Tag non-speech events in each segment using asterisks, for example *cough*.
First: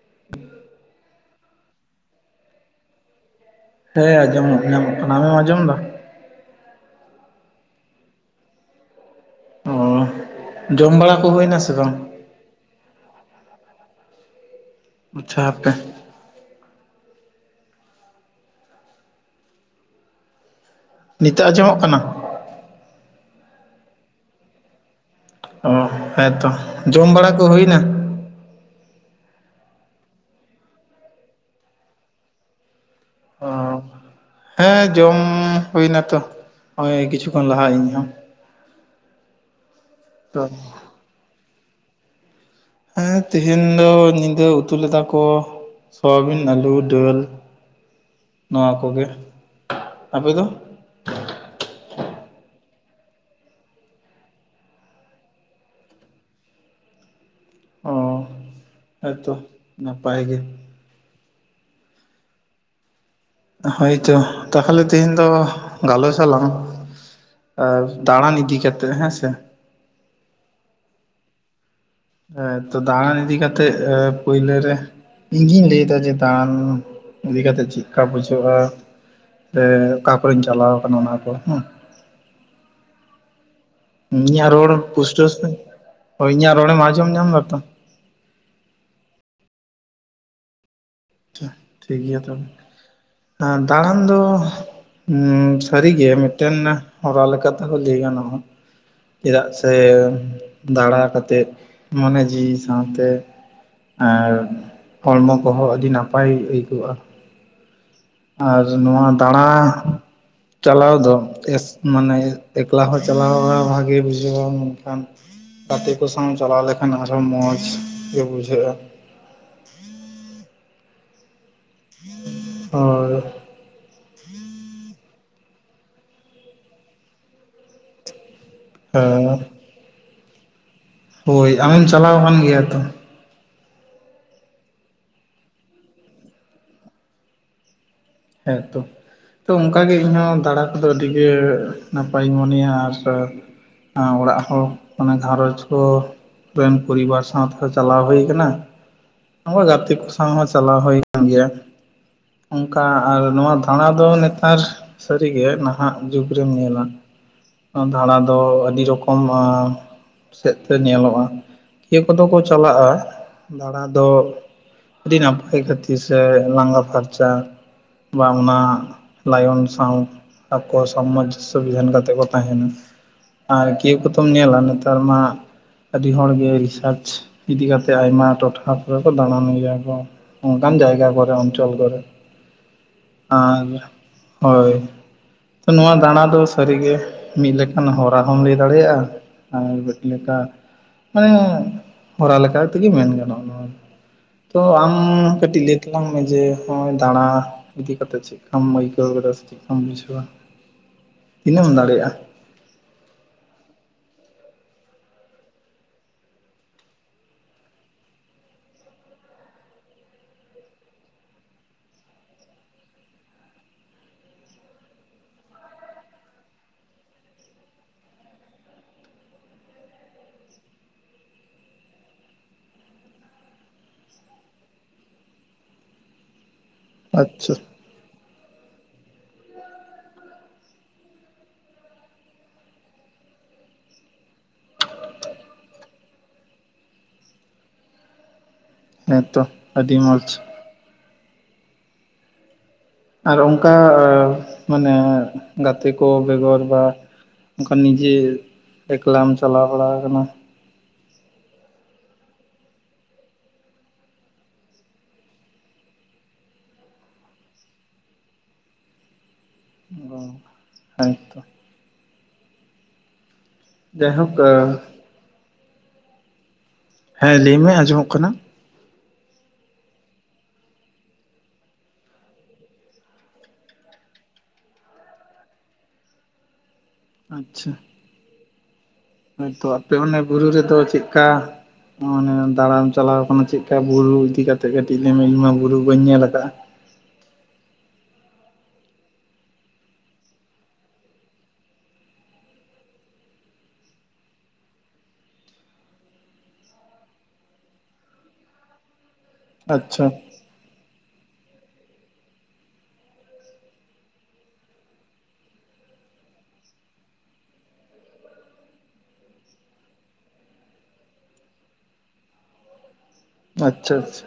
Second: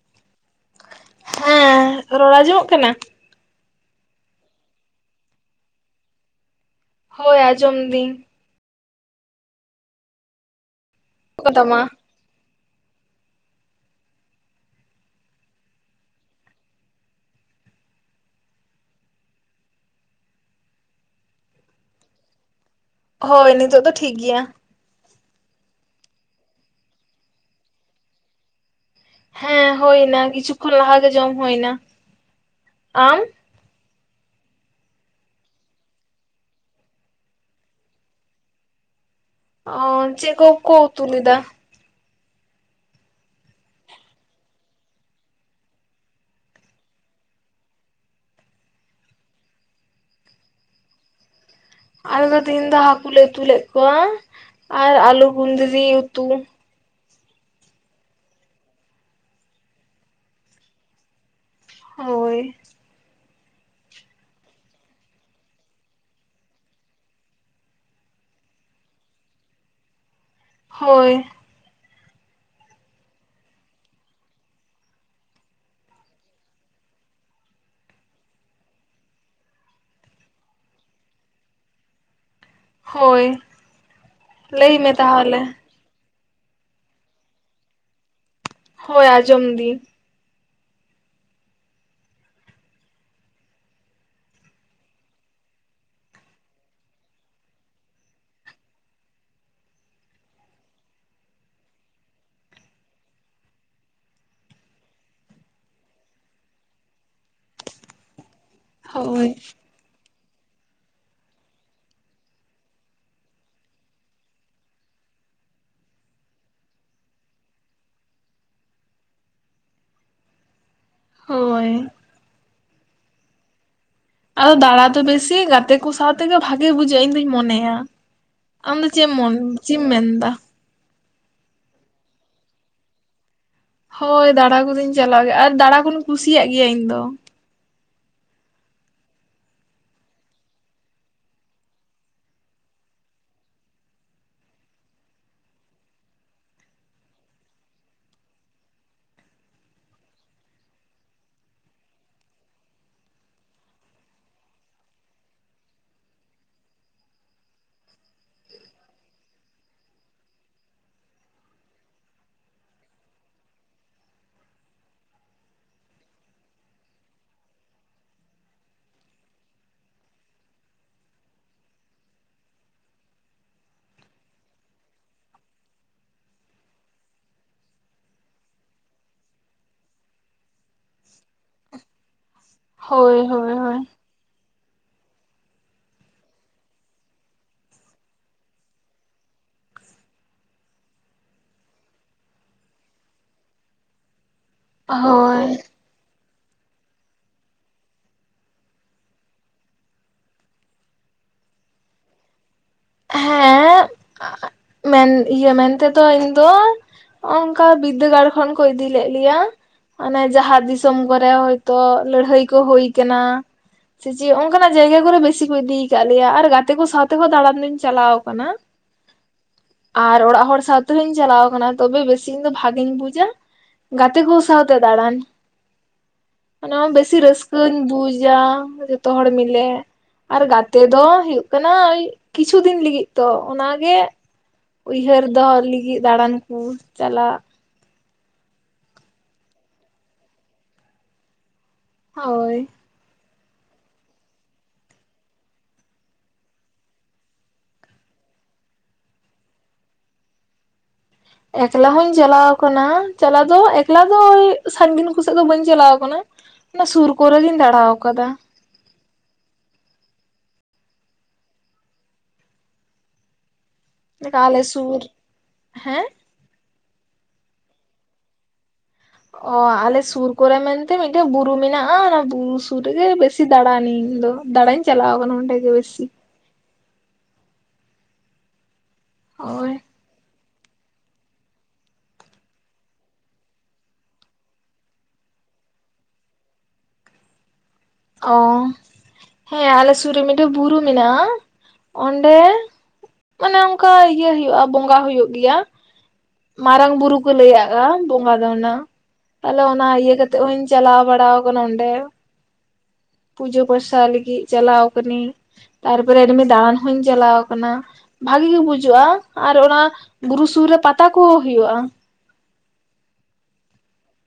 *unintelligible* ᱦᱮᱸ, ᱨᱚᱲ ᱟᱸᱡᱚᱢᱚᱜ ᱠᱟᱱᱟ? ᱦᱮᱸ ᱟᱸᱡᱚᱢ ᱧᱟᱢᱚᱜ ᱠᱟᱱᱟ ᱟᱢᱮᱢ ᱟᱸᱡᱚᱢ ᱫᱟ? ᱦᱳᱭ ᱟᱡᱚᱢ ᱫᱤᱧ᱾ ᱚ ᱡᱚᱢ ᱵᱟᱲᱟ ᱠᱚ ᱚᱠᱟ ᱦᱩᱭᱱᱟ ᱥᱮ ᱛᱟᱢᱟ᱾ ᱵᱟᱝ? ᱟᱪᱪᱷᱟ ᱦᱟᱯᱮ ᱱᱤᱛᱚᱜ ᱟᱡᱚᱢᱚᱜ ᱠᱟᱱᱟ? ᱦᱳᱭ ᱱᱤᱛᱳᱜ ᱫᱚ ᱴᱷᱤᱠ ᱜᱮᱭᱟ᱾ ᱚ ᱦᱮᱸ ᱛᱚ᱾ ᱡᱚᱢ ᱵᱟᱲᱟ ᱠᱚ ᱦᱩᱭᱱᱟ? ᱦᱮᱸ ᱦᱩᱭ ᱱᱟ ᱠᱤᱪᱷᱩ ᱠᱷᱚᱱ ᱞᱟᱦᱟ ᱜᱮ ᱡᱚᱢ ᱦᱩᱭᱱᱟ᱾ ᱟᱢ? ᱚ᱾ ᱦᱮᱸ ᱡᱚᱢ ᱦᱩᱭᱱᱟ ᱛᱚ, ᱦᱚᱜᱼᱚᱭ ᱠᱤᱪᱷᱩ ᱠᱷᱚᱱ ᱞᱟᱦᱟ ᱤᱧ ᱦᱚᱸ᱾ ᱚ ᱪᱮᱫ ᱛᱚ ᱠᱚ ᱠᱚ ᱩᱛᱩ ᱞᱮᱫᱟ? ᱦᱮᱸ ᱛᱮᱦᱮᱧ ᱫᱚ ᱧᱤᱫᱟᱹ ᱩᱛᱩ ᱞᱮᱫᱟ ᱠᱚ ᱥᱚᱣᱟᱵᱤᱱ ᱟᱹᱞᱩ ᱫᱟᱹᱞ᱾ ᱱᱚᱣᱟ ᱠᱚᱜᱮ ᱟᱯᱮ ᱫᱚ? ᱟᱞᱮ ᱫᱚ ᱛᱮᱦᱮᱧ ᱫᱚ ᱦᱟᱹᱠᱩᱞᱮ ᱩᱛᱩ ᱞᱮᱫ ᱠᱚᱣᱟ ᱟᱨ ᱟᱞᱩ ᱜᱩᱫᱽᱨᱤ ᱩᱛᱩ᱾ ᱚ ᱦᱮᱸ ᱛᱚ ᱱᱟᱯᱟᱭ ᱜᱮ᱾ ᱦᱳᱭ᱾ ᱦᱳᱭ ᱛᱚ ᱛᱟᱦᱚᱞᱮ ᱛᱮᱦᱮᱧ ᱫᱚ ᱜᱟᱞᱚᱪ ᱟᱞᱟᱝ᱾ ᱟᱨ ᱫᱟᱬᱟᱱ ᱤᱫᱤ ᱠᱟᱛᱮᱜ ᱦᱮᱸ ᱥᱮ᱾ ᱦᱳᱭ ᱦᱮᱸ ᱛᱚ ᱫᱟᱬᱟᱱ ᱤᱫᱤ ᱠᱟᱛᱮᱜ ᱯᱟᱹᱭᱞᱟᱹ ᱨᱮ ᱤᱧᱜᱤᱧ ᱞᱟᱹᱭᱫᱟ ᱡᱮ ᱫᱟᱬᱟᱱ ᱤᱫᱤ ᱠᱟᱛᱮᱜ ᱪᱮᱜᱠᱟ ᱵᱩᱡᱷᱟᱹᱜ-ᱟ? ᱥᱮ ᱚᱠᱟ ᱠᱚᱨᱮᱧ ᱪᱟᱞᱟᱣ ᱠᱟᱱᱟ ᱚᱱᱟ ᱠᱚ ᱦᱮᱸ ᱦᱳᱭ ᱤᱧᱟᱹᱜ ᱨᱚᱲ ᱞᱟᱹᱭ ᱢᱮ ᱯᱩᱥᱴᱟᱹ ᱛᱟᱦᱚᱞᱮ ᱥᱟᱹᱦᱤᱡ, ᱦᱳᱭ ᱤᱧᱟᱜ ᱨᱚᱲᱮᱢ ᱟᱸᱡᱚᱢ ᱧᱟᱢ ᱫᱟ ᱛᱚ? ᱦᱳᱭ ᱟᱸᱡᱚᱢ ᱫᱤᱧ᱾ ᱴᱷᱤᱠ ᱜᱮᱭᱟ ᱛᱚᱵᱮ ᱟᱨ ᱫᱟᱬᱟᱱ ᱫᱚ ᱦᱩᱸ ᱥᱟᱹᱨᱤᱜᱮ ᱢᱮᱜᱴᱮᱱ ᱦᱚᱨᱟ ᱞᱮᱠᱟᱛᱮ ᱦᱚᱸ ᱞᱟᱹᱭ ᱜᱟᱱᱚᱜ-ᱟ᱾ ᱪᱮᱫᱟᱜ ᱥᱮ ᱫᱟᱬᱟ ᱠᱟᱛᱮᱫ ᱢᱚᱱᱮ ᱡᱤᱣᱤ ᱥᱟᱶᱛᱮ ᱟᱨ ᱦᱚᱲᱢᱚ ᱠᱚᱦᱚᱸ ᱟᱹᱰᱤ ᱱᱟᱯᱟᱭ ᱟᱹᱭᱠᱟᱹᱜ-ᱟ᱾ ᱟᱨ ᱱᱚᱣᱟ ᱦᱳᱭ ᱫᱟᱸᱬᱟ ᱪᱟᱞᱟᱣ ᱫᱚ ᱮᱥ ᱢᱟᱱᱮ ᱮᱠᱞᱟ ᱦᱚᱸ ᱪᱟᱞᱟᱣ ᱵᱟᱲᱟ ᱵᱷᱟᱜᱮ ᱵᱩᱡᱷᱟᱹᱜ-ᱟ ᱢᱮᱱᱠᱷᱟᱱ ᱜᱟᱛᱮ ᱠᱚ ᱥᱟᱶ ᱪᱟᱞᱟᱣ ᱞᱮᱠᱷᱟᱱ ᱟᱨᱚ ᱢᱚᱸᱡᱽ ᱜᱮ ᱵᱩᱡᱷᱟᱹᱜ-ᱟ᱾ ᱦᱳᱭ ᱟᱨ ᱟᱫᱚ ᱫᱟᱬᱟ ᱫᱚ ᱵᱮᱥᱤ ᱜᱟᱛᱮ ᱠᱚ ᱥᱟᱶ ᱛᱮᱜᱮ ᱵᱷᱟᱜᱮ ᱵᱩᱡᱷᱟᱹᱜ-ᱟ ᱤᱧ ᱫᱩᱧ ᱢᱚᱱᱮᱭᱟ᱾ ᱟᱢᱫᱚ ᱪᱮᱜ ᱮᱢ ᱢᱚᱱ ᱦᱮᱸ ᱪᱮᱫ ᱮᱢ ᱢᱮᱱᱫᱟ? ᱦᱳᱭ ᱟᱢᱮᱢ ᱪᱟᱞᱟᱣ ᱟᱠᱟᱱ ᱜᱮᱭᱟ ᱛᱚ? ᱦᱳᱭ ᱫᱟᱬᱟ ᱠᱚᱫᱚᱧ ᱪᱟᱞᱟᱣ ᱜᱮᱭᱟ ᱟᱨ ᱫᱟᱬᱟ ᱠᱩᱧ ᱠᱩᱥᱤᱭᱟᱜ ᱜᱮᱭᱟ ᱤᱧ ᱫᱚ᱾ ᱦᱮᱸ ᱛᱚ ᱛᱚ ᱚᱱᱠᱟᱜᱮ ᱤᱧᱦᱚᱸ ᱫᱟᱬᱟ ᱠᱚᱫᱚ ᱟᱹᱰᱤᱜᱮ ᱱᱟᱯᱟᱭᱤᱧ ᱢᱚᱱᱮᱭᱟ ᱟᱨ ᱚᱲᱟᱜ ᱦᱚᱸ ᱢᱟᱱᱮ ᱜᱷᱟᱨᱚᱸᱡᱽ ᱠᱚ ᱨᱮᱱ ᱯᱚᱨᱤᱵᱟᱨ ᱥᱟᱶ ᱛᱮᱦᱚ ᱪᱟᱞᱟᱣ ᱦᱳᱭ ᱠᱟᱱᱟ, ᱟᱵᱟᱨ ᱜᱟᱛᱮ ᱠᱚ ᱥᱟᱶ ᱦᱚᱸ ᱪᱟᱞᱟᱣ ᱦᱳᱭ ᱠᱟᱱ ᱜᱮᱭᱟ᱾ ᱚᱱᱠᱟ ᱟᱨ ᱱᱚᱣᱟ ᱫᱟᱬᱟ ᱫᱚ ᱱᱮᱛᱟᱨ ᱥᱟᱹᱨᱤ ᱜᱮ ᱱᱟᱦᱟᱜ ᱡᱩᱜᱽ ᱨᱮᱢ ᱧᱮᱞᱟ ᱫᱷᱟᱸᱬᱟ ᱫᱚ ᱟᱹᱰᱤ ᱨᱚᱠᱚᱢ ᱟᱸ ᱥᱮᱫ ᱛᱮ ᱧᱮᱞᱚᱜ-ᱟ ᱤᱭᱟᱹ ᱠᱚᱫᱚ ᱠᱚ ᱪᱟᱞᱟᱜ-ᱟ ᱫᱟᱬᱟ ᱫᱚ ᱟᱹᱰᱤ ᱱᱟᱯᱟᱭ ᱠᱷᱟᱹᱛᱤᱨ ᱥᱮ ᱞᱟᱸᱜᱟ ᱯᱷᱟᱨᱪᱟ᱾ ᱵᱟ ᱚᱱᱟ ᱞᱟᱭᱚᱱ ᱥᱟᱶ ᱟᱠᱚ ᱥᱟᱢᱟᱡᱽ ᱥᱩᱵᱤᱫᱷᱟᱱ ᱠᱟᱛᱮᱫ ᱠᱚ ᱛᱟᱦᱮᱱ᱾ ᱟᱨ ᱠᱤ ᱠᱚᱛᱚᱢ ᱧᱮᱞᱟ ᱱᱮᱛᱟᱨ ᱢᱟ ᱟᱹᱰᱤ ᱦᱚᱲ ᱜᱮ ᱨᱤᱥᱟᱨᱪ ᱤᱫᱤ ᱠᱟᱛᱮᱜ ᱟᱭᱢᱟ ᱴᱚᱴᱷᱟ ᱠᱚᱨᱮ ᱠᱚ ᱫᱟᱬᱟᱱ ᱜᱮᱭᱟ ᱠᱚ᱾ ᱚᱝᱠᱟᱱ ᱡᱟᱭᱜᱟ ᱠᱚᱨᱮ ᱚᱧᱪᱚᱞ ᱠᱚᱨᱮ᱾ ᱦᱳᱭ ᱦᱳᱭ ᱟᱨ ᱦᱳᱭ ᱦᱳᱭ, ᱛᱚ ᱱᱚᱣᱟ ᱫᱟᱬᱟ ᱫᱚ ᱥᱟᱹᱨᱤᱜᱮ ᱢᱤᱜ ᱞᱮᱠᱟᱱ ᱦᱚᱨᱟ ᱦᱚᱢ ᱞᱟᱹᱭ ᱫᱟᱲᱮᱭᱟᱜ-ᱟ᱾ *unintelligible* ᱦᱮᱸ ᱦᱚᱨᱟ ᱞᱮᱠᱟ ᱛᱮᱜᱮ ᱢᱮᱱ ᱜᱟᱱᱚᱜ-ᱟ ᱱᱚᱣᱟ᱾ ᱛᱚ ᱟᱢ ᱦᱳᱭ ᱠᱟᱹᱴᱤᱡ ᱞᱟᱹᱭ ᱛᱟᱞᱟᱝ ᱢᱮ ᱡᱮ ᱦᱚᱸᱜ-ᱚᱭ ᱫᱟᱬᱟ ᱤᱫᱤ ᱠᱟᱛᱮᱫ ᱪᱮᱫᱠᱟᱢ ᱟᱹᱭᱠᱟᱹᱣ ᱠᱮᱫᱟ ᱥᱮ ᱪᱮᱜᱠᱟᱢ ᱵᱩᱡᱷᱟᱹᱣᱟ ᱛᱤᱱᱟᱹᱜ ᱮᱢ ᱫᱟᱲᱮᱭᱟᱜ-ᱟ, ᱦᱮᱸ ᱢᱮᱱ ᱤᱭᱟᱹ ᱢᱮᱱᱛᱮᱫᱚ ᱤᱧ ᱫᱚ ᱚᱝᱠᱟ ᱵᱤᱫᱫᱟᱹᱜᱟᱲ ᱠᱷᱚᱱ ᱠᱚ ᱤᱫᱤ ᱞᱮᱫ ᱞᱮᱭᱟ, ᱚᱱᱮ ᱡᱟᱦᱟᱸ ᱫᱤᱥᱚᱢ ᱠᱚᱨᱮ ᱦᱳᱭᱛᱚ ᱞᱟᱹᱲᱦᱟᱹᱭ ᱠᱚ ᱦᱳᱭ ᱠᱟᱱᱟ, ᱥᱮᱪᱮ ᱚᱝᱠᱟᱱᱟᱜ ᱡᱟᱭᱜᱟ ᱠᱚᱨᱮ ᱵᱤᱥᱤ ᱠᱚ ᱤᱫᱤᱭ ᱠᱟᱜ ᱞᱮᱭᱟ, ᱟᱨ ᱜᱟᱛᱮ ᱠᱚ ᱥᱟᱶᱛᱮᱦᱚᱸ ᱫᱟᱬᱟᱱ ᱫᱩᱧ ᱪᱟᱞᱟᱣ ᱠᱟᱱᱟ ᱾ ᱟᱨ ᱚᱲᱟᱜ ᱦᱚᱲ ᱥᱟᱶᱛᱮᱦᱩᱧ ᱪᱟᱞᱟᱣ ᱟᱠᱟᱱᱟ, ᱛᱚᱵᱮ ᱵᱮᱥᱤ ᱤᱧ ᱫᱚ ᱵᱷᱟᱜᱤᱧ ᱵᱩᱡᱟ ᱜᱟᱛᱮ ᱠᱚ ᱥᱟᱶᱛᱮ ᱫᱟᱬᱟᱱ, ᱚᱱᱟ ᱵᱮᱥᱤ ᱟᱪᱪᱷᱟ ᱨᱟᱹᱥᱠᱟᱹᱧ ᱵᱩᱡ ᱡᱟ ᱡᱚᱛᱚ ᱦᱚᱲ ᱢᱤᱞᱮ ᱟᱨ ᱜᱟᱛᱮ ᱫᱚ ᱦᱩᱭᱩᱜ ᱠᱟᱱᱟ ᱳᱭ ᱠᱤᱪᱷᱩ ᱫᱤᱱ ᱞᱟᱹᱜᱤᱫ ᱛᱚ ᱾ ᱚᱱᱟᱜᱮ ᱩᱭᱦᱟᱹᱨ ᱫᱚᱦᱚ ᱞᱟᱹᱜᱤᱫ ᱫᱟᱬᱟᱱ ᱠᱚ ᱪᱟᱞᱟᱜ ᱦᱮᱸ ᱛᱚ ᱟᱹᱰᱤ ᱢᱚᱡᱽ᱾ ᱦᱳᱭ᱾ ᱟᱨ ᱚᱱᱠᱟ ᱢᱟᱱᱮ ᱜᱟᱛᱮ ᱠᱚ ᱵᱮᱜᱚᱨ ᱫᱚ ᱚᱱᱠᱟ ᱱᱤᱡᱮ ᱮᱠᱞᱟᱢ ᱪᱟᱞᱟᱣ ᱵᱟᱲᱟ ᱠᱟᱱᱟ? ᱮᱠᱞᱟ ᱦᱚᱸᱧ ᱪᱟᱞᱟᱣ ᱠᱟᱱᱟ ᱾ ᱪᱟᱞᱟᱣ ᱫᱚ ᱮᱠᱞᱟ ᱫᱚ ᱳᱭ ᱥᱟᱺᱜᱤᱧ ᱠᱚᱥᱮᱫ ᱫᱚ ᱵᱟᱹᱧ ᱪᱟᱞᱟᱣ ᱠᱟᱱᱟ ᱾ ᱚᱱᱟ ᱥᱩᱨ ᱠᱚᱨᱮ ᱜᱤᱧ ᱫᱟᱬᱟᱣ ᱠᱟᱫᱟ ᱾ ᱦᱩᱸ ᱦᱮ ᱛᱚ᱾ ᱡᱟᱭᱦᱳᱠ ᱚᱱᱠᱟ ᱟᱞᱮ ᱥᱩᱨ ᱦᱮᱸ᱾ ᱦᱮᱸ ᱞᱟᱹᱭ ᱢᱮ ᱟᱸᱡᱚᱢᱚᱜ ᱠᱟᱱᱟ ᱾ ᱚᱻ ᱟᱞᱮ ᱥᱩᱨ ᱠᱚᱨᱮ ᱢᱮᱱᱛᱮ ᱢᱤᱫᱴᱮᱱ ᱵᱩᱨᱩ ᱢᱮᱱᱟᱜᱼᱟ ᱾ ᱚᱱᱟ ᱵᱩᱨᱩ ᱥᱩᱨ ᱨᱮᱜᱮ ᱵᱮᱥ ᱵᱮᱥᱤ ᱫᱟᱲᱟᱱᱟᱹᱧ ᱫᱚ ᱫᱟᱲᱟᱧ ᱪᱟᱞᱟᱣ ᱠᱟᱱᱟ ᱚᱸᱰᱮ ᱜᱮ ᱵᱮᱥᱤ᱾ ᱟᱪᱪᱷᱟ᱾ ᱦᱳᱭᱛᱚ ᱦᱳᱭ ᱟᱯᱮ ᱚᱱᱮ ᱵᱩᱨᱩ ᱨᱮᱫᱚ ᱪᱮᱫᱠᱟ? ᱚᱱᱮ ᱫᱟᱲᱟᱢ ᱪᱟᱞᱟᱣ ᱟᱠᱟᱱᱟ ᱪᱮᱫᱠᱟ ᱵᱩᱨᱩ ᱤᱫᱤ ᱠᱟᱛᱮᱜ ᱠᱟᱹᱴᱤᱡ ᱞᱟᱹᱭᱢᱮ ᱤᱧ ᱢᱟ ᱵᱩᱨᱩ ᱵᱟᱹᱧ ᱧᱮᱞ ᱠᱟᱜᱼᱟ ᱾ ᱚᱻ ᱦᱮᱸ ᱟᱞᱮ ᱥᱩᱨ ᱨᱮ ᱢᱤᱫᱴᱮᱱ ᱵᱩᱨᱩ ᱢᱮᱱᱟᱜᱼᱟ ᱾ ᱚᱸᱰᱮ ᱢᱟᱱᱮ ᱚᱱᱠᱟ ᱤᱭᱟᱹ ᱦᱳᱭᱳᱜᱼᱟ ᱾ ᱵᱚᱸᱜᱟ ᱦᱩᱭᱩᱜ ᱜᱮᱭᱟ ᱾ ᱢᱟᱨᱟᱝ ᱵᱩᱨᱩ ᱠᱚ ᱞᱟᱹᱭ ᱟᱜᱼᱟ ᱾ ᱵᱚᱸᱜᱟ ᱫᱚ ᱚᱱᱟ ᱛᱟᱦᱚᱞᱮ ᱚᱱᱟ ᱟᱪᱪᱷᱟ ᱤᱭᱟᱹ ᱠᱟᱛᱮᱜ ᱦᱚᱧ ᱪᱟᱞᱟᱣ ᱵᱟᱲᱟ ᱠᱟᱱᱟ ᱚᱸᱰᱮ ᱾ ᱯᱩᱡᱟᱹ ᱯᱟᱥᱟ ᱞᱟᱹᱜᱤᱫ ᱪᱟᱞᱟᱣ ᱠᱟᱱᱤᱧ, ᱛᱟᱨᱯᱚᱨᱮ ᱮᱢᱱᱤ ᱫᱟᱬᱟᱱ ᱦᱚᱸᱧ ᱪᱟᱞᱟᱣ ᱠᱟᱱᱟ ᱾ ᱵᱷᱟᱜᱤ ᱜᱤ ᱵᱩᱡᱟᱹᱜᱼᱟ, ᱟᱨ ᱚᱱᱟ ᱵᱩᱨᱩ ᱥᱩᱨ ᱨᱮ ᱯᱟᱛᱟ ᱠᱚ ᱦᱩᱭᱩᱜᱼᱟ ᱾ ᱟᱪᱪᱷᱟ ᱟᱪᱪᱷᱟ᱾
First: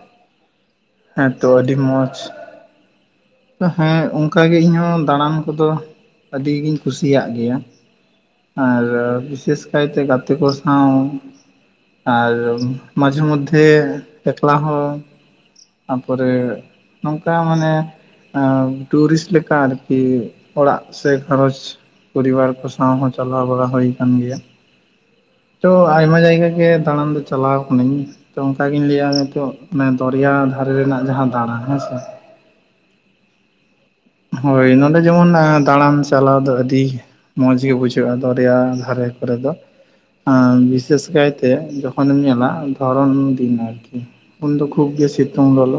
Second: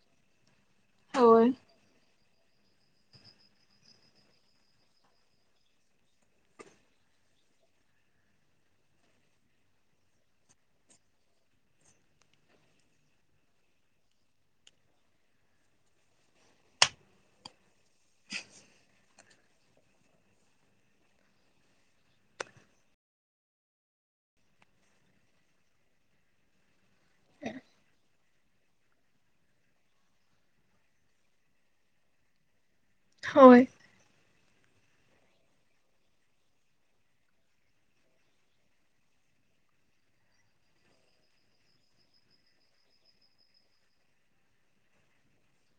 ᱦᱮᱸ ᱦᱳᱭ ᱛᱚ ᱟᱹᱰᱤ ᱢᱚᱸᱡᱽ ᱾ ᱦᱮᱸ ᱚᱱᱠᱟ ᱜᱮ ᱤᱧᱦᱚᱸ ᱫᱟᱬᱟᱱ ᱠᱚᱫᱚ ᱟᱹᱰᱤ ᱜᱤᱧ ᱠᱩᱥᱤᱭᱟᱜ ᱜᱮᱭᱟ ᱾ ᱟᱨ ᱵᱤᱥᱮᱥ ᱠᱟᱭᱛᱮ ᱜᱟᱛᱮ ᱠᱚ ᱥᱟᱶ ᱟᱨ ᱢᱟᱡᱷᱮ ᱢᱚᱫᱫᱷᱮ ᱮᱠᱞᱟ ᱦᱚᱸ ᱾ ᱛᱟᱯᱚᱨᱮ ᱱᱚᱝᱠᱟ ᱢᱟᱱᱮ ᱮᱸ ᱴᱩᱨᱤᱥᱴ ᱞᱮᱠᱟ ᱟᱨᱠᱤ ᱚᱲᱟᱜ ᱥᱮ ᱠᱷᱟᱨᱚᱪ ᱯᱚᱨᱤᱵᱟᱨ ᱠᱚ ᱥᱟᱶ ᱦᱚᱸ ᱪᱟᱞᱟᱣ ᱵᱟᱲᱟ ᱦᱳᱭ ᱠᱟᱱ ᱜᱮᱭᱟ ᱾ ᱛᱚ ᱟᱭᱢᱟ ᱡᱟᱭᱜᱟ ᱜᱮ ᱫᱟᱬᱟᱱ ᱫᱚ ᱪᱟᱞᱟᱣ ᱠᱟᱹᱱᱟᱹᱧ᱾ ᱛᱚ ᱚᱱᱠᱟᱜᱤᱧ ᱞᱟᱹᱭᱟ ᱱᱤᱛᱚᱜ ᱫᱚᱨᱭᱟ ᱫᱷᱟᱨᱮ ᱨᱮᱱᱟᱜ ᱡᱟᱦᱟᱸ ᱫᱟᱬᱟ ᱦᱮᱸᱥᱮ ᱾ ᱦᱳᱭ᱾ ᱦᱳᱭ ᱱᱚᱸᱰᱮ ᱡᱮᱢᱚᱱ ᱫᱟᱬᱟᱱ ᱪᱟᱞᱟᱣ ᱫᱚ ᱟᱹᱰᱤ ᱢᱚᱸᱡᱽ ᱜᱮ ᱵᱩᱡᱷᱟᱹᱜᱼᱟ ᱾ ᱫᱚᱨᱭᱟ ᱫᱷᱟᱨᱮ ᱠᱚᱨᱮ ᱫᱚ ᱚᱸ ᱵᱤᱥᱮᱥ ᱠᱟᱭᱛᱮ ᱡᱚᱠᱷᱚᱱᱮᱢ ᱧᱮᱞᱟ ᱫᱷᱚᱨᱚᱢ ᱫᱤᱱ ᱟᱨᱠᱤ ᱩᱱᱫᱚ ᱠᱷᱩᱵ ᱜᱮ ᱥᱤᱛᱩᱝ ᱞᱚᱞᱚ,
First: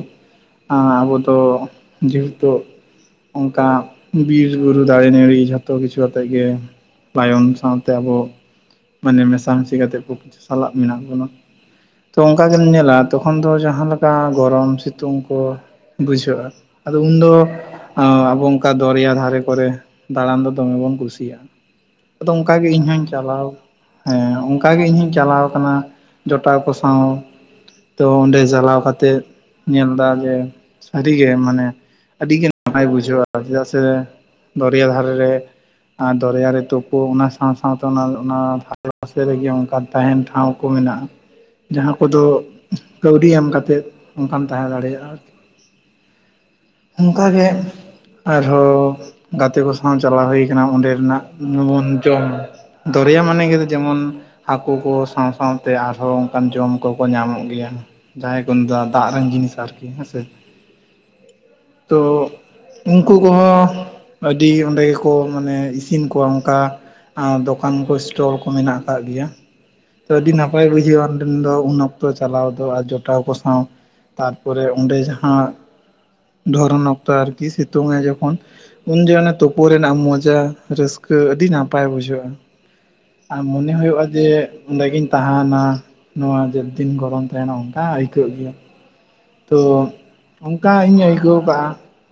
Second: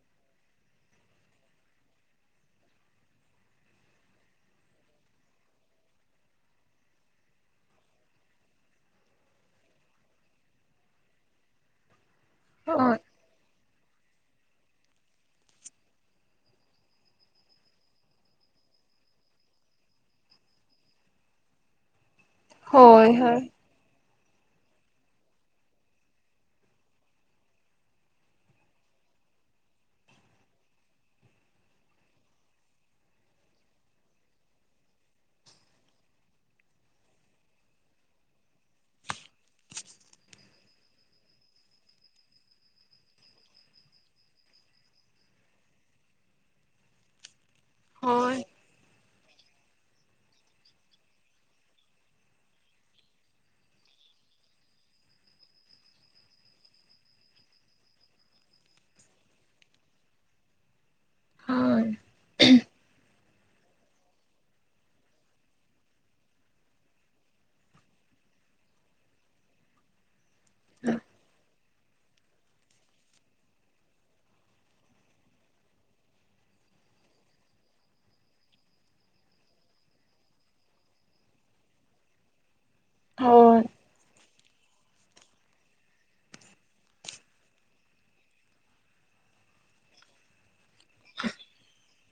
ᱟᱵᱚ ᱫᱚ ᱡᱮᱦᱮᱛᱩ ᱚᱱᱠᱟ ᱵᱤᱨ ᱵᱩᱨᱩ ᱫᱟᱨᱮ ᱱᱟᱹᱲᱤ ᱡᱷᱚᱛᱚ ᱠᱤᱪᱷᱩ ᱟᱛᱮ ᱜᱮ ᱛᱟᱭᱚᱢ ᱥᱟᱶ ᱛᱮ ᱟᱵᱚ ᱢᱟᱱᱮ ᱢᱮᱥᱟᱢᱥᱤ ᱠᱟᱛᱮᱫ ᱠᱚ ᱥᱟᱞᱟᱜ ᱢᱮᱱᱟᱜ ᱵᱚᱱᱟ ᱾ ᱛᱚ ᱚᱱᱠᱟ ᱜᱮᱢ ᱧᱮᱞᱟ ᱦᱳᱭ ᱛᱚᱠᱷᱚᱱ ᱫᱚ ᱡᱟᱦᱟᱸ ᱞᱮᱠᱟ ᱜᱚᱨᱚᱢ ᱥᱤᱛᱩᱝ ᱠᱚ ᱵᱩᱡᱷᱟᱹᱜᱼᱟ ᱾ ᱟᱫᱚ ᱩᱱ ᱫᱚ ᱟ ᱟᱵᱚ ᱚᱱᱠᱟ ᱫᱚᱨᱭᱟ ᱫᱷᱟᱨᱮ ᱠᱚᱨᱮ ᱫᱟᱬᱟᱱ ᱫᱚ ᱫᱚᱢᱮ ᱵᱚᱱ ᱠᱩᱥᱤᱭᱟᱜ-ᱟ, ᱟᱫᱚ ᱚᱝᱠᱟ ᱜᱤ ᱤᱧ ᱦᱚᱧ ᱦᱳᱭ ᱪᱟᱞᱟᱣ ᱦᱮᱸ ᱚᱱᱠᱟ ᱜᱮ ᱤᱧ ᱦᱚᱧ ᱪᱟᱞᱟᱣ ᱟᱠᱟᱱᱟ ᱡᱚᱴᱟᱣ ᱠᱚ ᱥᱟᱶ ᱛᱚ ᱚᱸᱰᱮ ᱪᱟᱞᱟᱣ ᱠᱟᱛᱮᱫ ᱧᱮᱞ ᱮᱫᱟ ᱡᱮ ᱥᱟᱹᱨᱤ ᱜᱮ ᱢᱟᱱᱮ ᱟᱹᱰᱤ ᱜᱟᱱ ᱚᱱᱟᱭ ᱵᱩᱡᱷᱟᱹᱣᱟ ᱪᱮᱫᱟᱜ ᱥᱮ ᱫᱚᱨᱭᱟ ᱫᱷᱟᱨᱮ ᱨᱮ ᱟᱨ ᱫᱚᱨᱭᱟ ᱨᱮ ᱛᱳᱯᱩᱜ ᱚᱱᱟ ᱥᱟᱶ ᱥᱟᱶᱛᱮ ᱚᱱᱟ ᱚᱱᱟ ᱫᱷᱟᱨᱮ ᱯᱟᱥᱮ ᱨᱮᱜᱮ ᱚᱱᱠᱟᱱ ᱛᱟᱦᱮᱱ ᱴᱷᱟᱶ ᱠᱚ ᱢᱮᱱᱟᱜ-ᱟ, ᱡᱟᱦᱟᱸ ᱠᱚᱫᱚ ᱠᱟᱹᱣᱰᱤ ᱮᱢ ᱠᱟᱛᱮᱫ ᱚᱱᱠᱟᱢ ᱛᱟᱦᱮᱸ ᱫᱟᱲᱮᱭᱟᱜ-ᱟ ᱚᱱᱠᱟᱜᱮ ᱦᱳᱭ ᱟᱨᱦᱚᱸ ᱜᱟᱛᱮ ᱠᱚ ᱥᱟᱶ ᱪᱟᱞᱟᱣ ᱦᱩᱭ ᱟᱠᱟᱱᱟ ᱚᱸᱰᱮᱱᱟᱜ ᱧᱩ ᱡᱚᱢ ᱫᱚᱨᱭᱟ ᱢᱟᱱᱮ ᱜᱮ ᱫᱚ ᱡᱮᱢᱚᱱ ᱦᱟᱹᱠᱩ ᱠᱩ ᱥᱟᱶ ᱥᱟᱶᱛᱮ ᱟᱨᱦᱚᱸ ᱚᱱᱠᱟᱱ ᱡᱚᱢ ᱠᱚᱠᱚ ᱧᱟᱢᱚᱜ ᱜᱮᱭᱟ, ᱡᱟᱦᱟᱸᱭ *inaudible* ᱫᱟᱜ ᱫᱟᱜ ᱨᱮᱱ ᱡᱤᱱᱤᱥ ᱟᱨᱠᱤ ᱦᱮᱸ ᱥᱮ, ᱦᱳᱭ ᱛᱚ ᱩᱱᱠᱩ ᱠᱚᱦᱚᱸ ᱟᱹᱰᱤ ᱚᱸᱰᱮ ᱜᱮᱠᱚ ᱢᱟᱱᱮ ᱤᱥᱤᱱ ᱠᱚᱣᱟ ᱚᱱᱠᱟ ᱟ ᱫᱚᱠᱟᱱ ᱠᱚ ᱥᱴᱚᱞ ᱠᱚ ᱢᱮᱱᱟᱜ ᱟᱠᱟᱫ ᱜᱮᱭᱟ᱾ ᱛᱚ ᱟᱹᱰᱤ ᱱᱟᱯᱟᱭ ᱵᱩᱡᱷᱟᱹᱜ-ᱟ ᱚᱸᱰᱮᱱ ᱫᱚ ᱩᱱ ᱚᱠᱛᱚ ᱪᱟᱞᱟᱣ ᱫᱚ ᱟᱨ ᱡᱚᱴᱟᱣ ᱠᱚ ᱥᱟᱶ, ᱛᱟᱨᱯᱚᱨᱮ ᱚᱸᱰᱮ ᱡᱟᱦᱟᱸ ᱫᱷᱚᱨᱚᱱ ᱚᱠᱛᱚ ᱟᱨᱠᱤ ᱥᱤᱛᱩᱝ ᱟᱭ ᱡᱚᱠᱷᱚᱱ ᱩᱱ ᱡᱮᱦᱚᱜ ᱛᱩᱯᱩ ᱨᱮᱱᱟᱜ ᱢᱚᱡᱟ ᱨᱟᱹᱥᱠᱟᱹ ᱟᱹᱰᱤ ᱱᱟᱯᱟᱭ ᱵᱩᱡᱷᱟᱹᱜ-ᱟ, ᱟᱨ ᱦᱳᱭ ᱢᱚᱱᱮ ᱦᱳᱭᱳᱜ-ᱟ ᱡᱮ ᱚᱸᱰᱮ ᱜᱮᱧ ᱛᱟᱦᱮᱱᱟ ᱱᱚᱣᱟ ᱡᱮᱫ ᱫᱤᱱ ᱜᱚᱨᱚᱢ ᱛᱟᱦᱮᱱᱟ ᱚᱱᱠᱟ ᱟᱹᱭᱠᱟᱹᱜ ᱜᱮᱭᱟ, ᱛᱚ ᱚᱱᱠᱟ ᱤᱧ ᱟᱹᱭᱠᱟᱹᱣ ᱠᱟᱜ-ᱟ,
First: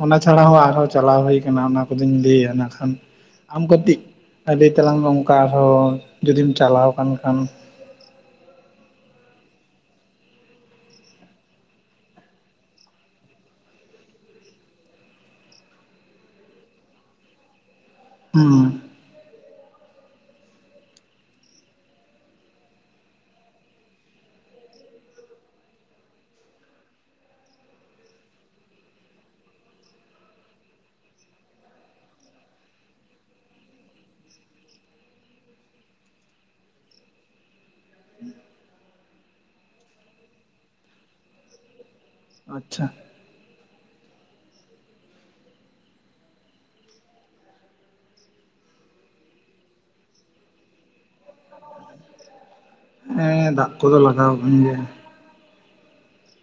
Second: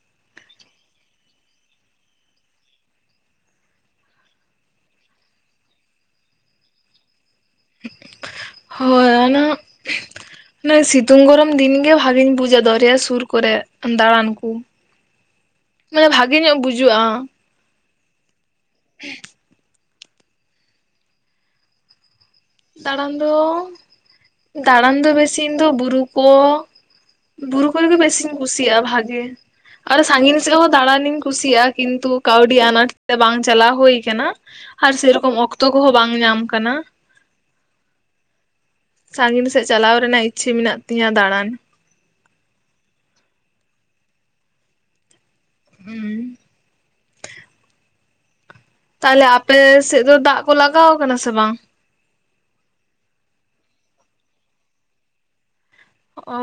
ᱚᱱᱟ ᱪᱷᱟᱲᱟ ᱦᱚᱸ ᱟᱨᱦᱚᱸ ᱪᱟᱞᱟᱣ ᱦᱩᱭ ᱟᱠᱟᱱᱟ ᱚᱱᱟ ᱠᱚ ᱫᱚᱧ ᱞᱟᱹᱭᱟ ᱚᱱᱟ ᱠᱷᱟᱱ ᱟᱢ ᱠᱟᱹᱴᱤᱡ ᱞᱟᱹᱭ ᱛᱟᱞᱟᱝ ᱢᱮ ᱚᱱᱠᱟ ᱟᱨᱦᱚᱸ ᱡᱚᱫᱤᱢ ᱪᱟᱞᱟᱣ ᱟᱠᱟᱱ ᱠᱷᱟᱱ? *inaudible* ᱱᱮ ᱥᱤᱛᱩᱝ ᱜᱚᱨᱚᱢ ᱫᱤᱱ ᱜᱮ ᱵᱷᱟᱜᱤᱧ ᱵᱩᱡᱟ ᱫᱚᱨᱭᱟ ᱥᱩᱨ ᱠᱚᱨᱮ ᱫᱟᱬᱟᱱ ᱠᱩ, ᱢᱟᱱᱮ ᱵᱷᱟᱜᱮ ᱧᱚᱜ ᱵᱩᱡᱩᱜ-ᱟ᱾ ᱦᱩᱸ *inaudible* ᱫᱟᱬᱟᱱ ᱫᱚ ᱫᱟᱬᱟᱱ ᱫᱚ ᱵᱮᱥᱤ ᱤᱧᱫᱚ ᱵᱩᱨᱩ ᱠᱚ ᱵᱩᱨᱩ ᱠᱚᱨᱮᱜ ᱵᱮᱥᱤᱧ ᱠᱩᱥᱤᱭᱟᱜ-ᱟ ᱵᱷᱟᱜᱮ, ᱟᱨ ᱥᱟᱺᱜᱤᱧ ᱥᱮᱫ ᱦᱚᱸ ᱫᱟᱬᱟᱱᱤᱧ ᱠᱩᱥᱤᱭᱟᱜ-ᱟ ᱠᱤᱱᱛᱩ ᱠᱟᱹᱣᱰᱤ ᱟᱱᱟᱴ ᱛᱮ ᱵᱟᱝ ᱪᱟᱞᱟᱣ ᱦᱩᱭ ᱠᱟᱱᱟ, ᱟᱨ ᱥᱮᱨᱚᱠᱚᱢ ᱚᱠᱛᱚ ᱠᱚᱦᱚᱸ ᱵᱟᱝ ᱧᱟᱢ ᱠᱟᱱᱟ, ᱥᱟᱺᱜᱤᱧ ᱥᱮᱫ ᱪᱟᱞᱟᱣ ᱨᱮᱱᱟᱜ ᱤᱪᱪᱷᱟᱹ ᱢᱮᱱᱟᱜ ᱛᱤᱧᱟᱹ ᱫᱟᱬᱟᱱ᱾ ᱟᱪᱪᱷᱟ, *inaudible* ᱛᱟᱦᱚᱞᱮ ᱟᱯᱮ ᱥᱮᱫ ᱫᱚ ᱫᱟᱜ ᱠᱚ ᱞᱟᱜᱟᱣ ᱠᱟᱱᱟ ᱥᱮ ᱵᱟᱝ? ᱦᱮᱸ ᱫᱟᱜ ᱠᱚᱫᱚ ᱞᱟᱜᱟᱣ ᱟᱠᱟᱱ ᱜᱮᱭᱟ᱾ ᱚᱻ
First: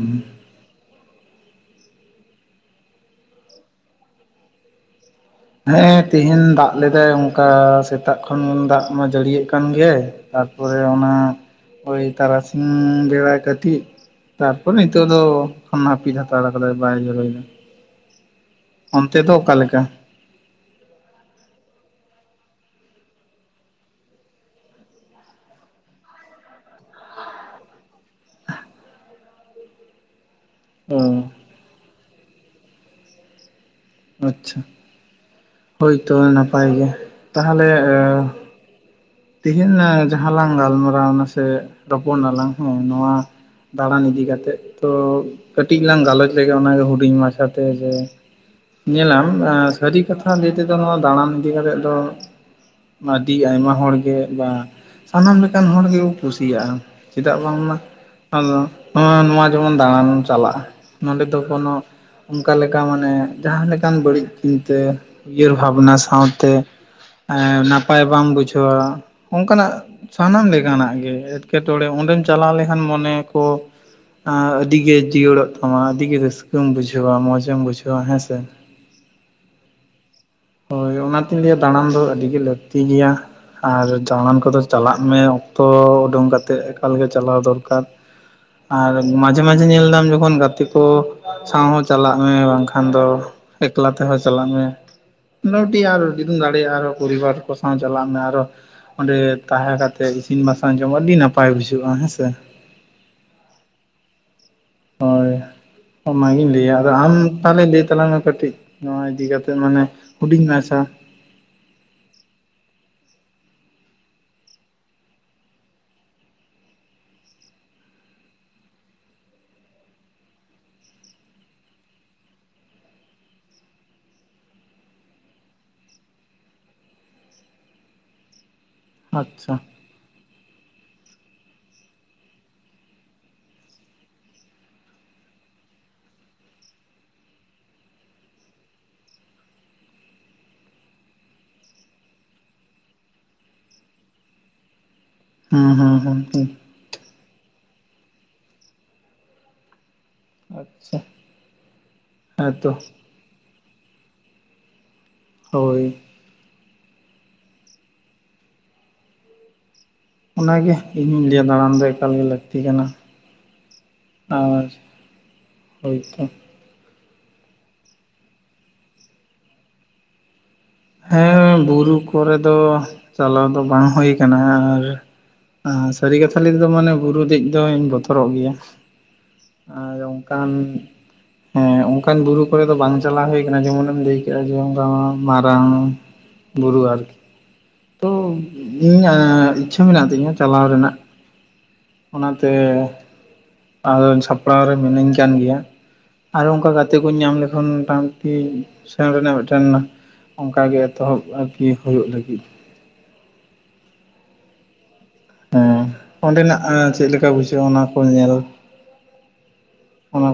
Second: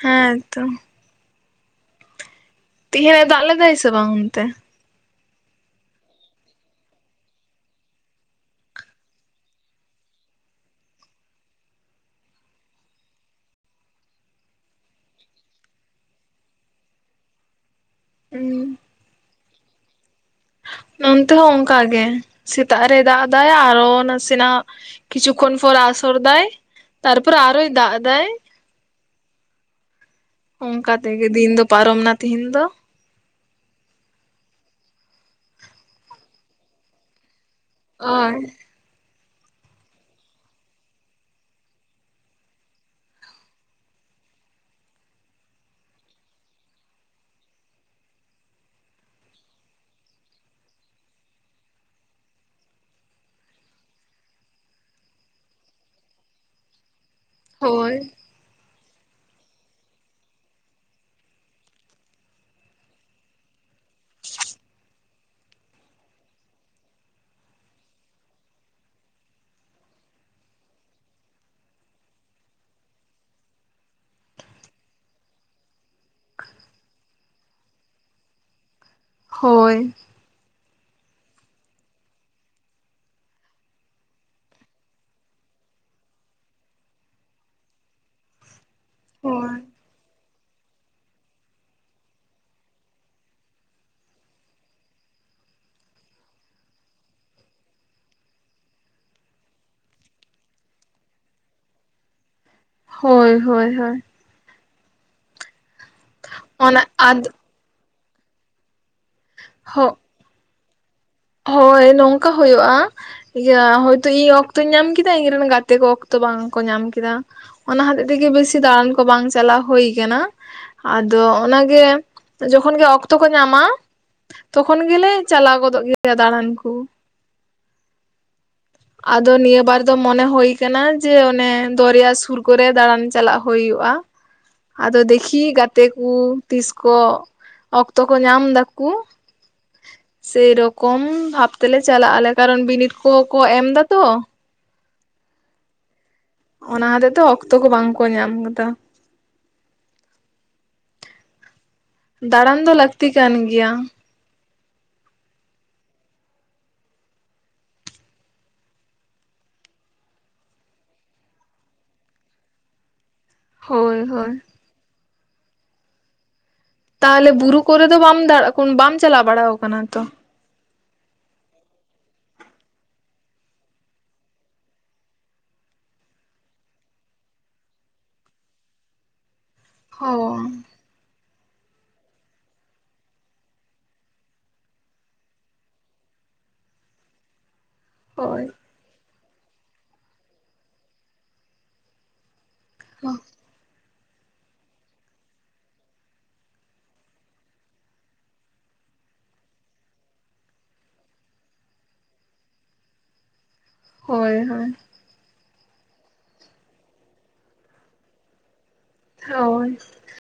ᱦᱮᱸ ᱛᱚ, ᱛᱤᱦᱮᱧ ᱮ ᱫᱟᱜ ᱞᱮᱫᱟᱭ ᱥᱮ ᱵᱟᱝ ᱚᱱᱛᱮ? ᱦᱮᱸ ᱛᱮᱦᱮᱧ ᱫᱟᱜ ᱞᱮᱫᱟᱭ ᱚᱱᱠᱟ ᱥᱮᱛᱟᱜ ᱠᱷᱚᱱ ᱫᱟᱜ ᱢᱟ ᱡᱟᱹᱲᱤᱭᱮᱫ ᱠᱟᱱ ᱜᱮᱭᱟᱭ, ᱛᱟᱨᱯᱚᱨᱮ ᱚᱱᱟ ᱳᱭ ᱛᱟᱨᱟᱥᱤᱧ ᱵᱮᱲᱟ ᱠᱟᱹᱴᱤᱡ ᱛᱟᱨᱯᱚᱨ ᱱᱤᱛᱚᱜ ᱫᱚ ᱱᱟᱯᱤᱛ ᱦᱟᱛᱟᱲ ᱟᱠᱟᱫᱟᱭ ᱵᱟᱭ ᱡᱚᱨᱚᱮᱫᱟ᱾ ᱚᱱᱛᱮ ᱫᱚ ᱚᱠᱟ ᱞᱮᱠᱟ? ᱱᱚᱱᱛᱮ ᱦᱚᱸ ᱚᱝᱠᱟ ᱜᱮ ᱥᱮᱛᱟᱜ ᱨᱮᱭ ᱫᱟᱜᱫᱟᱭ ᱟᱨᱚ ᱱᱟᱥᱮᱱᱟᱜ ᱠᱤᱪᱷᱩ ᱠᱷᱚᱱ ᱯᱚᱨ ᱟᱥᱚᱨ ᱫᱟᱭ ᱛᱟᱨᱯᱚᱨ ᱟᱨᱚᱭ ᱫᱟᱜ ᱫᱟᱭ᱾ ᱚᱝᱠᱟ ᱚ ᱛᱮᱜᱮ ᱫᱤᱱ ᱫᱚ ᱯᱟᱨᱚᱢᱱᱟ ᱛᱮᱦᱤᱧ ᱫᱚ᱾ ᱟᱪᱪᱷᱟ ᱦᱳᱭ ᱛᱚᱵᱮ ᱱᱟᱯᱟᱭ ᱜᱮ, ᱛᱟᱦᱞᱮ ᱚᱭ ᱛᱮᱦᱮᱧ ᱮᱸ ᱡᱟᱦᱟᱸ ᱞᱟᱝ ᱜᱟᱞᱢᱟᱨᱟᱣᱱᱟ ᱥᱮ ᱨᱚᱯᱚᱲ ᱱᱟᱞᱟᱝ ᱦᱚᱸ ᱱᱚᱣᱟ ᱫᱟᱬᱟᱱ ᱤᱫᱤ ᱠᱟᱛᱮᱜ, ᱛᱚ ᱠᱟᱹᱴᱤᱡ ᱞᱟᱝ ᱜᱟᱞᱚᱪ ᱞᱮᱜᱮ ᱚᱱᱟᱜᱮ ᱦᱩᱰᱤᱧ ᱢᱟᱪᱷᱟ ᱛᱮ ᱡᱮ ᱧᱮᱞᱟᱢ ᱮᱸ ᱥᱟᱹᱨᱤ ᱠᱟᱛᱷᱟ ᱞᱟᱹᱭ ᱛᱮᱫᱚ ᱱᱚᱣᱟ ᱫᱟᱬᱟᱱ ᱤᱫᱤ ᱠᱟᱛᱮᱜ ᱫᱚ ᱚᱱᱟ ᱫᱤ ᱟᱭᱢᱟ ᱦᱚᱲ ᱜᱮ ᱵᱟᱝ ᱥᱟᱱᱟᱢ ᱞᱮᱠᱟᱱ ᱦᱚᱲ *unintelligible* ᱠᱩᱥᱤᱭᱟᱜᱼᱟ, ᱪᱮᱫᱟᱜ ᱵᱟᱝᱢᱟ ᱦᱳᱭ *unintelligible* ᱱᱚ ᱱᱚᱣᱟ ᱡᱮᱢᱚᱱ ᱫᱟᱬᱟᱱᱮᱢ ᱪᱟᱞᱟᱜᱼᱟ ᱱᱚᱸᱰᱮ ᱫᱚ ᱠᱚᱱᱚ ᱚᱝᱠᱟ ᱞᱮᱠᱟ ᱢᱟᱱᱮ ᱡᱟᱦᱟᱸ ᱞᱮᱠᱟᱱ ᱵᱟᱹᱲᱤᱡ ᱪᱤᱱᱛᱟᱹ ᱩᱭᱦᱟᱹᱨ ᱵᱷᱟᱵᱽᱱᱟ ᱥᱟᱶᱛᱮ ᱮᱸ ᱱᱟᱯᱟᱭ ᱵᱟᱢ ᱵᱩᱡᱷᱟᱹᱣᱟ᱾ ᱚᱝᱠᱟᱱᱟᱜ ᱥᱟᱱᱟᱢ ᱞᱮᱠᱟᱱᱟᱜ ᱜᱮ ᱮᱴᱠᱮᱴᱚᱬᱮ ᱚᱸᱰᱮᱢ ᱪᱟᱞᱟᱣ ᱞᱮᱠᱷᱟᱱ ᱢᱚᱱᱮ ᱠᱚ ᱟᱸ ᱟᱹᱰᱤ ᱜᱮ ᱡᱤᱭᱟᱹᱲᱚᱜ ᱛᱟᱢᱟ ᱟᱹᱰᱤ ᱜᱮ ᱨᱟᱹᱥᱠᱟᱹᱢ ᱵᱩᱡᱷᱟᱹᱣᱟ ᱢᱚᱸᱡᱮᱢ ᱵᱩᱡᱷᱟᱹᱣᱟ ᱦᱮᱸᱥᱮ᱾ ᱦᱳᱭ᱾ ᱦᱳᱭ ᱚᱱᱟᱛᱤᱧ ᱞᱟᱹᱭᱟ ᱫᱟᱬᱟᱱ ᱫᱚ ᱟᱹᱰᱤᱜᱮ ᱞᱟᱹᱠᱛᱤ ᱜᱮᱭᱟ᱾ ᱟᱨ ᱡᱟᱬᱟᱱ ᱠᱚᱫᱚ ᱪᱟᱞᱟᱜ ᱢᱮ ᱚᱠᱛᱚ ᱩᱰᱳᱝ ᱠᱟᱛᱮᱜ ᱮᱠᱟᱞᱜᱮ ᱪᱟᱞᱟᱣ ᱫᱚᱨᱠᱟᱨ᱾ ᱟᱨ ᱢᱟᱡᱮ ᱦᱳᱭ ᱢᱟᱡᱮ ᱧᱮᱞ ᱫᱟᱢ ᱡᱚᱠᱷᱚᱱ ᱜᱟᱛᱮ ᱠᱚ ᱥᱟᱶ ᱦᱚᱸ ᱪᱟᱞᱟᱜ ᱢᱮ ᱵᱟᱝᱠᱷᱟᱱ ᱫᱚ ᱮᱠᱞᱟ ᱛᱮᱦᱚᱸ ᱪᱟᱞᱟᱜ ᱢᱮ᱾ ᱱᱚᱰᱤ ᱟᱨ ᱡᱩᱫᱤᱢ ᱫᱟᱲᱮᱭᱟᱜᱼᱟ ᱟᱨᱚ ᱯᱚᱨᱤᱵᱟᱨ ᱠᱚ ᱥᱟᱶ ᱪᱟᱞᱟᱜ ᱢᱮ ᱟᱨᱚ᱾ ᱚᱸᱰᱮ ᱛᱟᱦᱮᱸ ᱠᱟᱛᱮᱜ ᱤᱥᱤᱱ ᱵᱟᱥᱟᱝ ᱡᱚᱢ ᱟᱹᱰᱤ ᱱᱟᱯᱟᱭ ᱵᱩᱡᱷᱟᱹᱜᱼᱟ ᱦᱮᱸᱥᱮ᱾ ᱦᱳᱭ ᱦᱳᱭ ᱦᱳᱭ᱾ ᱦᱳᱭ᱾ ᱚᱱᱟᱜᱤᱧ ᱞᱟᱹᱭᱟ ᱚᱱᱟ ᱟᱫᱚ ᱟᱢ ᱟᱫ ᱛᱟᱦᱞᱮ ᱞᱟᱹᱭ ᱛᱟᱞᱟᱝ ᱢᱮ ᱠᱟᱹᱴᱤᱡ ᱱᱚᱣᱟ ᱤᱫᱤ ᱠᱟᱛᱮ ᱢᱟᱱᱮ ᱦᱚᱸ ᱦᱩᱰᱤᱧ ᱢᱟᱪᱷᱟ᱾ ᱦᱳᱭ ᱱᱚᱝᱠᱟ ᱦᱩᱭᱩᱜᱼᱟ ᱤᱭᱟᱹ ᱦᱚᱭᱛᱚ ᱤᱧ ᱚᱠᱛᱚᱧ ᱧᱟᱢ ᱠᱮᱫᱟ ᱤᱧ ᱨᱮᱱ ᱜᱟᱛᱮ ᱠᱚ ᱚᱠᱛᱚ ᱵᱟᱝ ᱠᱚ ᱧᱟᱢ ᱠᱮᱫᱟ᱾ ᱚᱱᱟ ᱦᱚᱛᱮᱡ ᱛᱮᱜᱮ ᱵᱮᱥᱤ ᱫᱟᱬᱟᱱ ᱠᱚ ᱵᱟᱝ ᱪᱟᱞᱟᱣ ᱦᱩᱭ ᱠᱟᱱᱟ᱾ ᱟᱫᱚ ᱚᱱᱟᱜᱮ ᱡᱚᱠᱷᱚᱱ ᱜᱮ ᱚᱠᱛᱚ ᱠᱚ ᱧᱟᱢᱟ ᱛᱚᱠᱷᱚᱱ ᱜᱮᱞᱮ ᱪᱟᱞᱟᱣ ᱜᱚᱫᱚᱜ ᱜᱮ ᱭᱟ ᱫᱟᱬᱟᱱ ᱠᱩ, ᱟᱫᱚ ᱟᱪᱪᱷᱟ ᱱᱤᱭᱟᱹ ᱵᱟᱨ ᱫᱚ ᱢᱚᱱᱮ ᱦᱳᱭ ᱠᱟᱱᱟ ᱡᱮ ᱚᱱᱮ ᱫᱚᱨᱭᱟ ᱥᱩᱨ ᱠᱚᱨᱮ ᱫᱟᱬᱟᱱ ᱪᱟᱞᱟᱜ ᱦᱩᱭᱩᱜᱼᱟ᱾ ᱟᱫᱚ ᱫᱮᱠᱷᱤ ᱜᱟᱛᱮ ᱠᱩ ᱛᱤᱥ ᱠᱚ ᱚᱠᱛᱚ ᱠᱚ ᱧᱟᱢ ᱫᱟᱠᱩ, ᱥᱮ ᱨᱚᱠ ᱠᱚᱢ ᱵᱷᱟᱵᱽ ᱛᱮᱞᱮ ᱪᱟᱞᱟᱜ ᱟᱞᱮ ᱠᱟᱨᱚᱱ ᱵᱤᱱᱤᱰ ᱠᱚᱦᱚᱸ ᱠᱚ ᱮᱢᱫᱟ ᱛᱚ᱾ ᱦᱩᱸ ᱦᱩᱸ ᱦᱩᱸ ᱦᱩᱸ᱾ ᱚᱱᱟ ᱦᱚᱛᱮᱡ ᱛᱚ ᱚᱠᱛᱚ ᱠᱚ ᱵᱟᱝᱠᱚ ᱧᱟᱢ ᱠᱟᱫᱟ᱾ ᱟᱪᱪᱷᱟ᱾ ᱫᱟᱬᱟᱱ ᱫᱚ ᱦᱮᱸᱛᱚ ᱞᱟᱹᱠᱛᱤ ᱠᱟᱱ ᱜᱮᱭᱟ᱾ ᱦᱳᱭ᱾ ᱚᱱᱟᱜᱮ ᱤᱧ ᱦᱚᱸᱧ ᱞᱟᱹᱭᱟ ᱫᱟᱬᱟᱱ ᱫᱚ ᱮᱠᱟᱞ ᱜᱮ ᱞᱟᱹᱠᱛᱤ ᱠᱟᱱᱟ᱾ ᱦᱳᱭ ᱦᱳᱭ ᱟᱨ ᱦᱚᱭᱛᱚ ᱛᱟᱦᱞᱮ ᱵᱩᱨᱩ ᱠᱚᱨᱮ ᱫᱚ ᱵᱟᱢ ᱫᱟᱲᱟ ᱵᱟᱢ ᱪᱟᱞᱟᱣ ᱠᱟᱱᱟ ᱛᱚ? ᱦᱮᱸ ᱵᱩᱨᱩ ᱠᱚᱨᱮ ᱫᱚ ᱪᱟᱞᱟᱣ ᱫᱚ ᱵᱟᱝ ᱦᱩᱭ ᱠᱟᱱᱟ ᱦᱟᱸᱜ ᱟᱨ ᱟᱸ ᱥᱟᱹᱨᱤ ᱠᱟᱛᱷᱟ ᱞᱟ. ᱭ ᱛᱮᱫᱚ ᱢᱟᱱᱮ ᱵᱩᱨᱩ ᱫᱮᱡ ᱫᱚᱧ ᱵᱚᱛᱚᱨᱚᱜ ᱜᱮᱭᱟ᱾ ᱟᱨ ᱚᱱᱠᱟᱱ ᱦᱚᱸ ᱦᱮᱸ ᱚᱱᱠᱟᱱ ᱵᱩᱨᱩ ᱠᱚᱨᱮ ᱫᱚ ᱵᱟᱝ ᱪᱟᱞᱟᱣ ᱦᱩᱭ ᱠᱟᱱᱟ ᱡᱮᱢᱚᱱᱮ ᱮᱢ ᱞᱟᱹᱭ ᱠᱮᱫᱟ *unintelligible* ᱵᱟᱝ ᱵᱩᱨᱩ ᱟᱨᱠᱤ ᱛᱚ ᱦᱳᱭ ᱤᱧᱟᱜ ᱤᱪᱪᱷᱟᱹ ᱢᱮᱱᱟᱜ ᱛᱤᱧᱟᱹ, ᱪᱟᱞᱟᱣ ᱨᱮᱱᱟᱜ ᱚᱱᱟᱛᱮ ᱟᱫᱚ ᱪᱷᱟᱯᱲᱟᱣ ᱨᱮ ᱢᱤᱱᱟᱹᱧ ᱠᱟᱱ ᱜᱮᱭᱟ, ᱟᱨᱚ ᱚᱱᱠᱟ ᱜᱟᱛᱮ ᱠᱚᱧ ᱧᱟᱢ ᱞᱮᱠᱷᱟᱱ ᱢᱴᱟᱢᱩᱴᱤ ᱥᱮᱱ ᱨᱮᱱᱟᱜ ᱢᱤᱫᱴᱮᱱ ᱚᱱᱠᱟ ᱜᱮ ᱮᱛᱚᱦᱚᱵ ᱟᱨᱠᱤ ᱦᱩᱭᱩᱜ ᱞᱟᱹᱜᱤᱫ, ᱦᱳᱭ ᱦᱳᱭ ᱦᱮᱸ ᱚᱸᱰᱮᱱᱟᱜ ᱪᱮᱫ ᱞᱮᱠᱟ ᱵᱩᱡᱷᱟᱹᱜᱼᱟ? ᱚᱱᱟ ᱠᱚ ᱧᱮᱞ ᱦᱳᱭ ᱚᱱᱟ